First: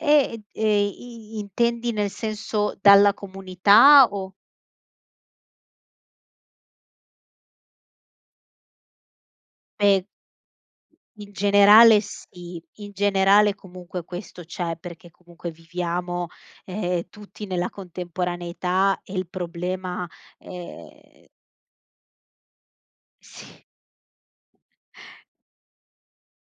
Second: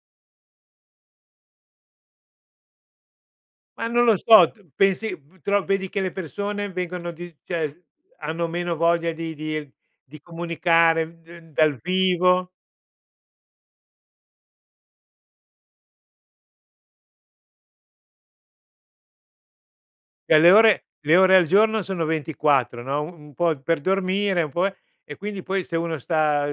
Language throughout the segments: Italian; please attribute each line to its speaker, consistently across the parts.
Speaker 1: Ed e i intendi nel senso dalla
Speaker 2: Ma non
Speaker 1: comunità
Speaker 2: lo
Speaker 1: o
Speaker 2: so t pensi p tro vedi che le persone vengono di cioè hanno meno voglia di di
Speaker 1: Beh
Speaker 2: di comunicare
Speaker 1: In
Speaker 2: d dal
Speaker 1: generale
Speaker 2: vivo?
Speaker 1: sì, in generale comunque questo c'è, perché comunque viviamo, ehm, tutti nella contemporaneità e il problema,
Speaker 2: Cioè le ore le
Speaker 1: ehm
Speaker 2: ore al giorno sono 24, no, u un po'
Speaker 1: Sì.
Speaker 2: per dormire, un po', eh e quindi poi se uno sta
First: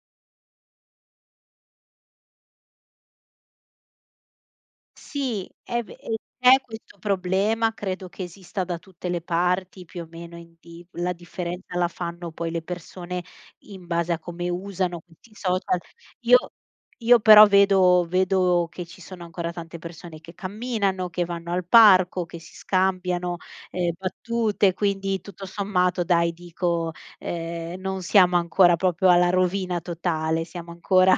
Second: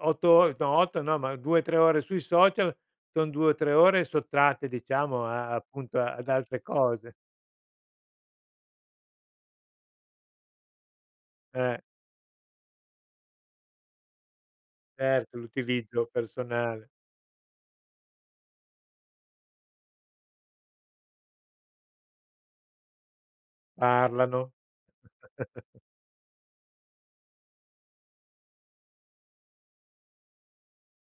Speaker 2: 8 or no 8 no, ma 2,3 ore sui social, son 2 o 3 ore sottratte, diciamo a
Speaker 1: Sì,
Speaker 2: a
Speaker 1: è ve
Speaker 2: appunto,
Speaker 1: e
Speaker 2: ad altre
Speaker 1: c'è questo
Speaker 2: cose.
Speaker 1: problema, credo che esista da tutte le parti, più o meno, in di la differenza
Speaker 2: Eh.
Speaker 1: la fanno poi le persone, in base a come usano questi
Speaker 2: Certo,
Speaker 1: social.
Speaker 2: l'utilizzo
Speaker 1: Io
Speaker 2: personale.
Speaker 1: io però vedo vedo che ci sono ancora tante persone che camminano, che vanno al parco, che si scambiano, ehm,
Speaker 2: Parlano.
Speaker 1: battute, quindi tutto sommato dai dico, ehm: "Non siamo ancora proprio alla rovina totale," siamo ancora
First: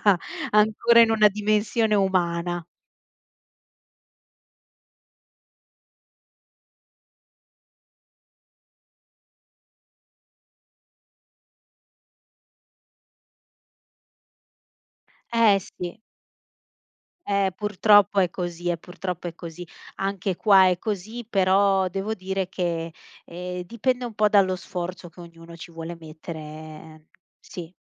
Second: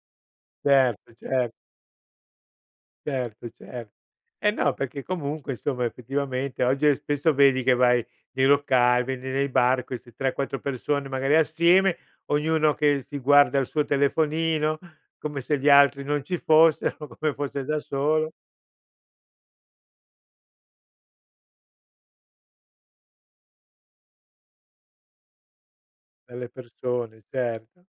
Speaker 1: ancora in
Speaker 2: Certo,
Speaker 1: una
Speaker 2: cer
Speaker 1: dimensione umana.
Speaker 2: Certo cer e no, perché comunque, insomma effettivamente oggi, eh, spesso vedi che vai nei locali, vedi nei bar queste 3, 4 persone magari assieme, ognuno che si guarda al suo telefonino, come se
Speaker 1: Eh,
Speaker 2: gli
Speaker 1: sì.
Speaker 2: altri non ci fossero, come
Speaker 1: Eh,
Speaker 2: fosse da
Speaker 1: purtroppo è
Speaker 2: solo.
Speaker 1: così, eh, purtroppo è così. Anche qua è così, però devo dire che, ehm, dipende un po' dallo sforzo che ognuno ci vuole mettere,
Speaker 2: Dalle
Speaker 1: ehm,
Speaker 2: persone
Speaker 1: sì.
Speaker 2: certo.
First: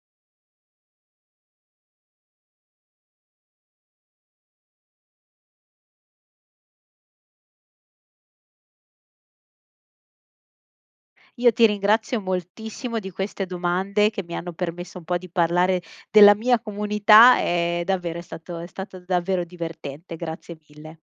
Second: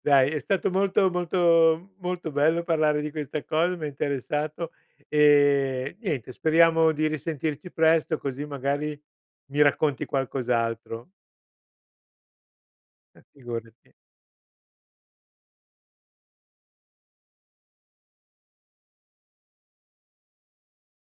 Speaker 2: Dai è stato molto molto molto bello, parlare di questa cosa, m'ha interessato e niente, speriamo di risentirci presto così magari mi racconti qualcos'altro.
Speaker 1: Io ti ringrazio moltissimo di
Speaker 2: Eh,
Speaker 1: queste
Speaker 2: figurati.
Speaker 1: domande, che mi hanno permesso un po' di parlare della mia comunità, e davvero è stato è stato davvero divertente. Grazie mille.